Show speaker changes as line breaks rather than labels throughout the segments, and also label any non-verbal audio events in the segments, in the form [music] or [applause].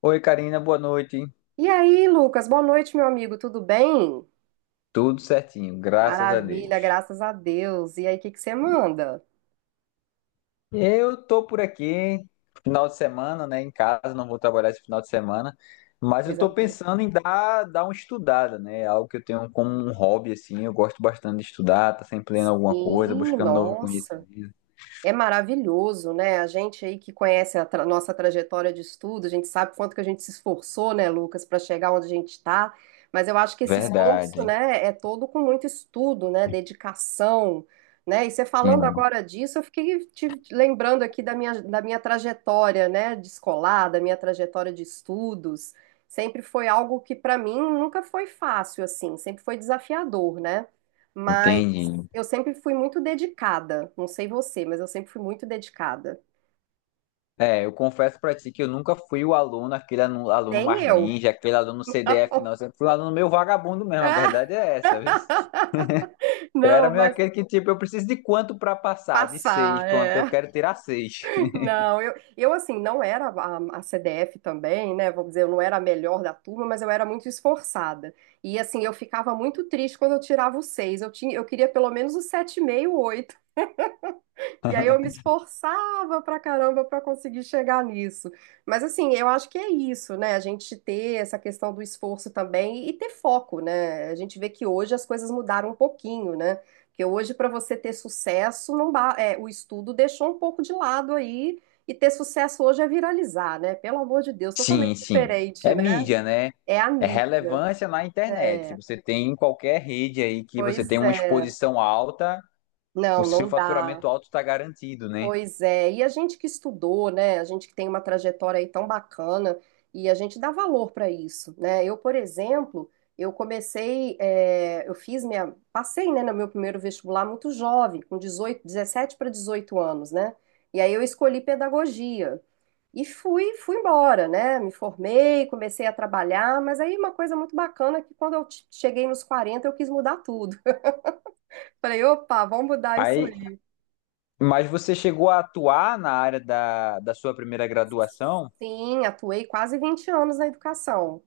Oi, Karina, boa noite.
E aí, Lucas, boa noite, meu amigo, tudo bem?
Tudo certinho, graças a Deus.
Maravilha, graças a Deus. E aí, o que que você manda?
Eu tô por aqui, final de semana, né, em casa, não vou trabalhar esse final de semana, mas eu
Coisa
tô
boa.
pensando em dar uma estudada, né? Algo que eu tenho como um hobby, assim, eu gosto bastante de estudar, tá sempre lendo alguma coisa,
Sim,
buscando novo
nossa.
conhecimento.
É maravilhoso, né? A gente aí que conhece a nossa trajetória de estudo, a gente sabe quanto que a gente se esforçou, né, Lucas, para chegar onde a gente está. Mas eu acho que esse esforço,
Verdade.
né, é todo com muito estudo, né, dedicação, né? E você falando
Sim,
agora disso, eu fiquei te lembrando aqui da minha trajetória, né, de escolar, da minha trajetória de estudos. Sempre foi algo que para mim nunca foi fácil, assim, sempre foi desafiador, né? Mas
entendi.
eu sempre fui muito dedicada. Não sei você, mas eu sempre fui muito dedicada.
É, eu confesso pra ti que eu nunca fui o aluno, aquele aluno
Nem
mais
eu.
ninja, aquele aluno CDF,
Não.
não. Eu
[laughs]
sempre fui um aluno meio vagabundo mesmo, a
Ah,
verdade é essa, viu? Eu era
não,
meio
mas
aquele que, tipo, eu preciso de quanto pra passar? De seis,
passar,
pronto,
é.
eu quero tirar seis. [laughs]
Não, eu assim, não era a CDF também, né? Vamos dizer, eu não era a melhor da turma, mas eu era muito esforçada. E assim, eu ficava muito triste quando eu tirava o seis. Eu queria pelo menos o 7,5, 8. E aí eu me esforçava pra caramba pra conseguir chegar nisso. Mas assim, eu acho que é isso, né? A gente ter essa questão do esforço também e ter foco, né? A gente vê que hoje as coisas mudaram um pouquinho, né? Porque hoje para você ter sucesso, não é, o estudo deixou um pouco de lado aí e ter sucesso hoje é viralizar, né? Pelo amor de Deus, totalmente
Sim, sim.
diferente,
É
né?
mídia, né?
É a
É
mídia.
relevância na internet.
É.
Você tem em qualquer rede aí que você tem
Pois
uma
é.
exposição alta, o
Não,
seu
não dá.
faturamento alto está garantido, né?
Pois é, e a gente que estudou, né? A gente que tem uma trajetória aí tão bacana e a gente dá valor para isso, né? Eu, por exemplo, eu comecei, é, eu fiz minha, passei, né, no meu primeiro vestibular muito jovem, com 18 17 para 18 anos, né? E aí eu escolhi pedagogia e fui embora, né? Me formei, comecei a trabalhar, mas aí uma coisa muito bacana é que quando eu cheguei nos 40 eu quis mudar tudo. [laughs] Falei, opa, vamos mudar isso
Aí,
aí.
mas você chegou a atuar na área da sua primeira graduação?
Sim, atuei quase 20 anos na educação.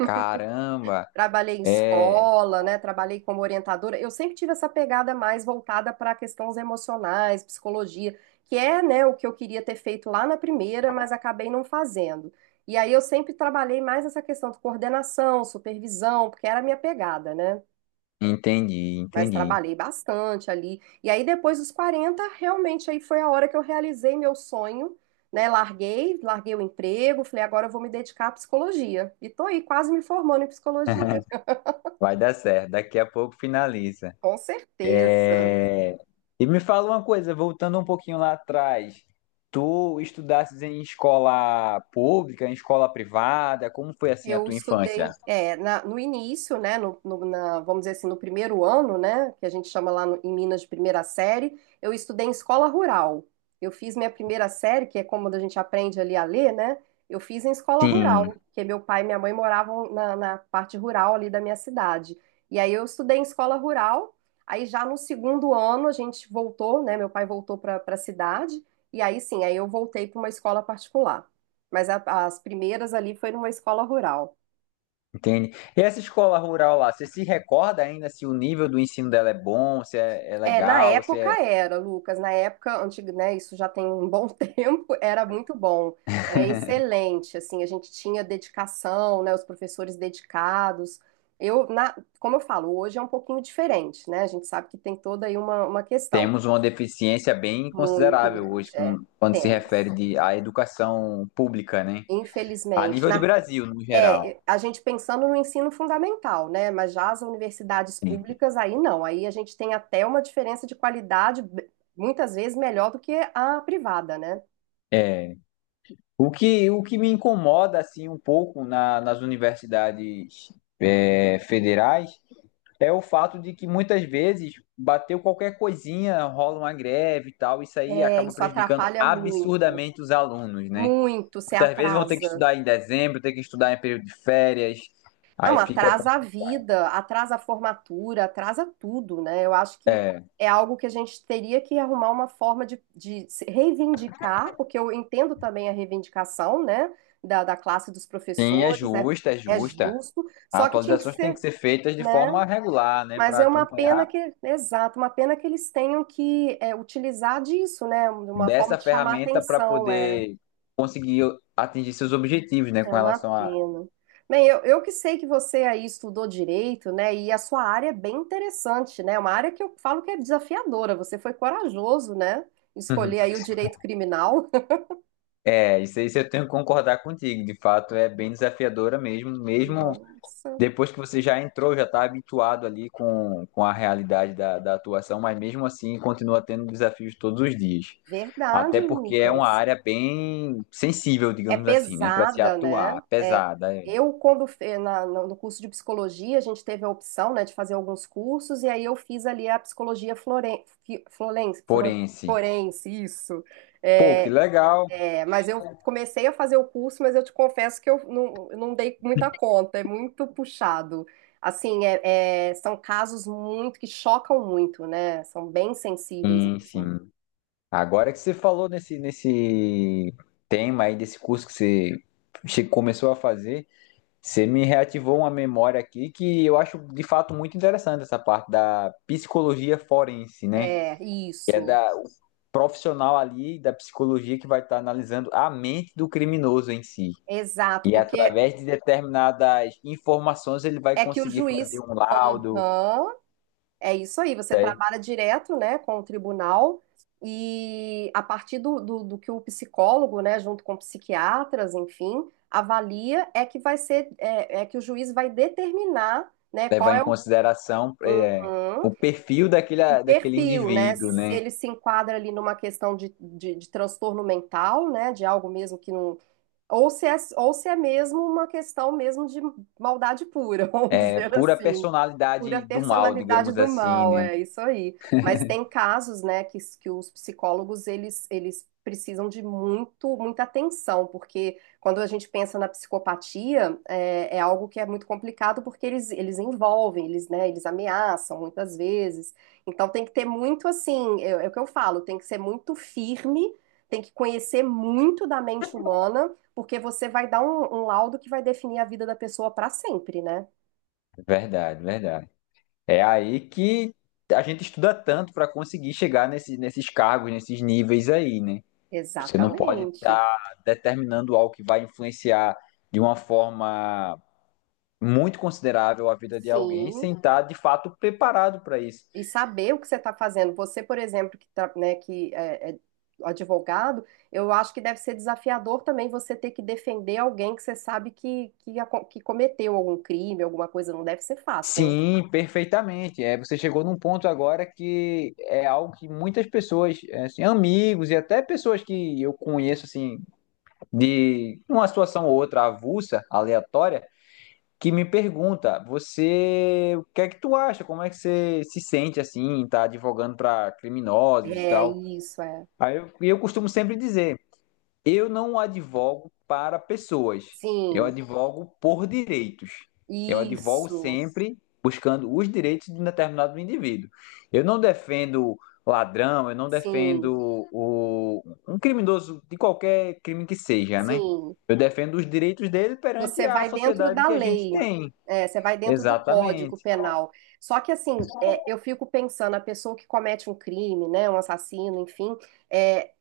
Caramba,
Trabalhei em
é.
escola, né? Trabalhei como orientadora. Eu sempre tive essa pegada mais voltada para questões emocionais, psicologia, que é, né, o que eu queria ter feito lá na primeira, mas acabei não fazendo. E aí eu sempre trabalhei mais essa questão de coordenação, supervisão, porque era a minha pegada, né?
Entendi,
Mas
entendi.
trabalhei bastante ali. E aí, depois dos 40 realmente aí foi a hora que eu realizei meu sonho, né? Larguei o emprego, falei, agora eu vou me dedicar à psicologia. E tô aí quase me formando em psicologia.
Vai dar certo. Daqui a pouco finaliza.
Com certeza.
É, e me fala uma coisa, voltando um pouquinho lá atrás, tu estudastes em escola pública, em escola privada, como foi assim a
Eu
tua infância?
estudei no início, né, vamos dizer assim, no primeiro ano, né, que a gente chama lá em Minas de primeira série, eu estudei em escola rural. Eu fiz minha primeira série, que é como a gente aprende ali a ler, né? Eu fiz em escola rural,
Sim,
porque meu pai e minha mãe moravam na parte rural ali da minha cidade. E aí eu estudei em escola rural. Aí já no segundo ano a gente voltou, né? Meu pai voltou para a cidade. E aí sim, aí eu voltei para uma escola particular. Mas as primeiras ali foi numa escola rural.
entende? E essa escola rural lá, você se recorda ainda se o nível do ensino dela é bom, se é, é
É, na
legal, se
época
é...
era, Lucas, na época antiga, né, isso já tem um bom [laughs] tempo, era muito bom, era excelente, assim, a gente tinha dedicação, né, os professores dedicados. Eu, como eu falo, hoje é um pouquinho diferente, né? A gente sabe que tem toda aí uma questão
Temos uma deficiência bem
muito
considerável hoje
grande,
com... quando se refere
temos.
de, à educação pública, né? A
Infelizmente,
nível de
na
Brasil, no geral.
é, a gente pensando no ensino fundamental, né? Mas já as universidades
Sim.
públicas, aí não. Aí a gente tem até uma diferença de qualidade, muitas vezes melhor do que a privada, né?
É. O que me incomoda assim um pouco na... nas universidades é, federais é o fato de que muitas vezes bateu qualquer coisinha, rola uma greve e tal, isso aí
É,
acaba
isso
prejudicando
atrapalha muito,
absurdamente os alunos, né?
muito, se
Muitas vezes vão ter que
atrasa.
estudar em dezembro, ter que estudar em período de férias, aí
Não,
fica com...
atrasa a vida, atrasa a formatura, atrasa tudo, né? Eu acho que
é,
é algo que a gente teria que arrumar uma forma de se reivindicar, porque eu entendo também a reivindicação, né, da classe dos
sim, é
professores, é,
justa, é
é
justa.
justo,
As
só que tinha que
atualizações têm
ser,
que ser feitas de
né?
forma regular, né,
Mas
para
é uma
acompanhar
pena que, exato, uma pena que eles tenham que utilizar disso, né? Uma forma
dessa
de chamar
ferramenta para
atenção, é.
poder conseguir atingir seus objetivos, né,
É
com
uma
relação a...
pena. Bem, eu que sei que você aí estudou direito, né? E a sua área é bem interessante, né? É uma área que eu falo que é desafiadora. Você foi corajoso, né? Escolher aí o
[laughs]
direito criminal.
É, isso aí eu tenho que concordar contigo. De fato, é bem desafiadora mesmo,
[laughs]
mesmo
Nossa,
depois que você já entrou, já está habituado ali com a realidade da atuação, mas mesmo assim continua tendo desafios todos os dias. Até
verdade,
porque é uma
Lucas.
área bem sensível,
É
digamos assim, né, para se
pesada, né?
atuar,
É,
pesada, é,
eu, quando no curso de psicologia, a gente teve a opção, né, de fazer alguns cursos, e aí eu fiz ali a psicologia floren, fi- floren, fro-
forense.
forense, isso.
Pô, que
É,
legal.
é, mas eu comecei a fazer o curso, mas eu te confesso que eu não dei muita conta, é muito puxado. Assim, são casos muito que chocam muito, né? São bem sensíveis
Sim,
mesmo.
sim. Agora que você falou nesse tema aí, desse curso que você começou a fazer, você me reativou uma memória aqui que eu acho de fato muito interessante essa parte da psicologia forense, né?
É,
Que é
isso,
da, o profissional ali da psicologia que vai estar analisando a mente do criminoso em si.
exato,
E
porque
através de determinadas informações ele vai
é que o
conseguir fazer
juiz.
um laudo,
Aham, é isso aí, você
né?
trabalha direto, né, com o tribunal, e a partir do que o psicólogo, né, junto com psiquiatras, enfim, avalia, é que vai ser, é que o juiz vai determinar né,
Levar
qual
em
é.
consideração, é,
Uhum.
o perfil daquele,
O
daquele
perfil, né?
indivíduo,
Se
né?
ele se enquadra ali numa questão de transtorno mental, né? De algo mesmo que não. Ou se é mesmo uma questão mesmo de maldade pura, [laughs] vamos
É
dizer
pura
assim. Pura
personalidade do mal,
personalidade
digamos
do
assim,
mal,
né?
é isso aí. Mas tem casos, né, que, que os psicólogos, eles precisam de muita atenção, porque quando a gente pensa na psicopatia, é algo que é muito complicado, porque eles envolvem, eles, né, eles ameaçam muitas vezes. Então tem que ter muito, assim, é o que eu falo, tem que ser muito firme, tem que conhecer muito da mente humana, porque você vai dar um laudo que vai definir a vida da pessoa para sempre, né?
Verdade, verdade. É aí que a gente estuda tanto para conseguir chegar nesses cargos, nesses níveis aí, né? Você não pode
Exatamente.
estar determinando algo que vai influenciar de uma forma muito considerável a vida de alguém
Sim,
sem estar de fato preparado para isso.
e saber o que você está fazendo. Você, por exemplo, que, tá, né, que é advogado, eu acho que deve ser desafiador também você ter que defender alguém que você sabe que que cometeu algum crime, alguma coisa. Não deve ser fácil, hein?
Sim, perfeitamente. É, você chegou num ponto agora que é algo que muitas pessoas, é, assim, amigos e até pessoas que eu conheço assim de uma situação ou outra avulsa, aleatória, que me pergunta: você, o que é que tu acha? Como é que você se sente assim, tá advogando para criminosos e
É
tal?
isso, é.
Aí eu, e eu costumo sempre dizer: eu não advogo para pessoas, eu
Sim,
advogo por direitos. Eu advogo
isso,
sempre buscando os direitos de um determinado indivíduo. Eu não defendo ladrão, eu não defendo
sim,
o, um criminoso de qualquer crime que seja, né?
sim.
Eu defendo os direitos dele perante
Você
a
vai dentro
sociedade
da
que a gente
lei,
tem.
você vai dentro do
Exatamente.
Código Penal. Só que assim, eu fico pensando, a pessoa que comete um crime, né, um assassino, enfim, é,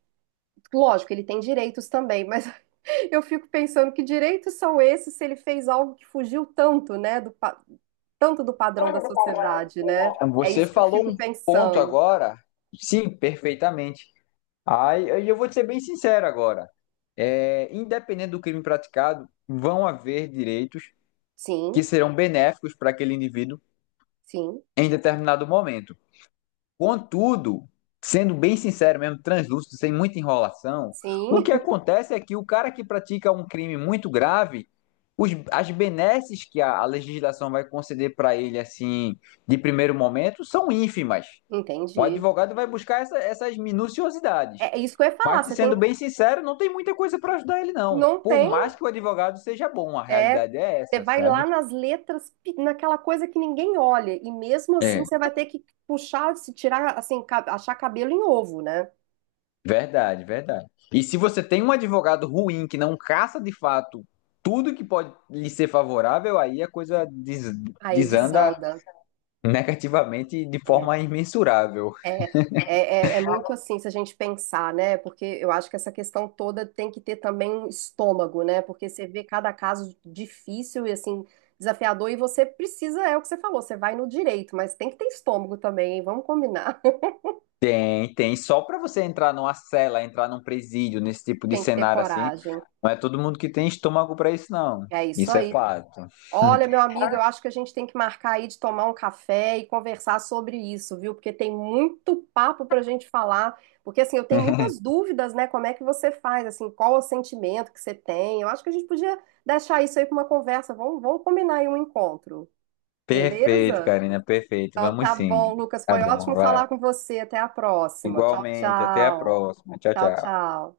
lógico, ele tem direitos também, mas [laughs] eu fico pensando que direitos são esses se ele fez algo que fugiu tanto, né, tanto do padrão da sociedade, né? É
Você
isso que eu
falou
fico
um ponto
pensando.
agora. Sim, perfeitamente. Aí eu vou te ser bem sincero agora. É, independente do crime praticado, vão haver direitos que
Sim,
serão benéficos para aquele indivíduo
sim,
em determinado momento. Contudo, sendo bem sincero mesmo, translúcido, sem muita enrolação, o
sim,
que
[laughs]
acontece é que o cara que pratica um crime muito grave, as benesses que a legislação vai conceder para ele, assim, de primeiro momento, são ínfimas. O
entendi.
advogado vai buscar essas minuciosidades.
É isso que eu ia
Mas,
falar,
te
você tem,
sendo bem sincero, não tem muita coisa para ajudar ele, não.
não
Por
tem,
mais que o advogado seja bom, a realidade é
você
essa,
vai
sabe?
lá nas letras, naquela coisa que ninguém olha, e mesmo assim
É,
você vai ter que puxar, se tirar, assim, achar cabelo em ovo, né?
verdade, verdade. E se você tem um advogado ruim que não caça de fato tudo que pode lhe ser favorável, aí a coisa
Aí
desanda
desanda.
negativamente de forma
É.
imensurável.
É, é, é muito assim, se a gente pensar, né? Porque eu acho que essa questão toda tem que ter também um estômago, né? Porque você vê cada caso difícil e assim, desafiador, e você precisa, é o que você falou, você vai no direito, mas tem que ter estômago também, hein? Vamos combinar. [laughs]
É, e tem só para você entrar numa cela, entrar num presídio, nesse tipo de
Tem que ter
cenário assim,
coragem.
não é todo mundo que tem estômago para isso, não.
É isso
Isso é
aí.
fato.
Olha, meu amigo, eu acho que a gente tem que marcar aí de tomar um café e conversar sobre isso, viu? Porque tem muito papo para a gente falar. Porque, assim, eu tenho muitas dúvidas, né? Como é que você faz, assim, qual o sentimento que você tem? Eu acho que a gente podia deixar isso aí para uma conversa. Vamos combinar aí um encontro,
Perfeito,
beleza?
Karina, perfeito.
Então,
Vamos
tá
sim.
bom, Lucas.
Tá
Foi
bom,
ótimo
vai.
falar com você. Até a próxima. Tchau,
Igualmente, até a
tchau.
próxima. Tchau,
Tchau,
tchau.
tchau.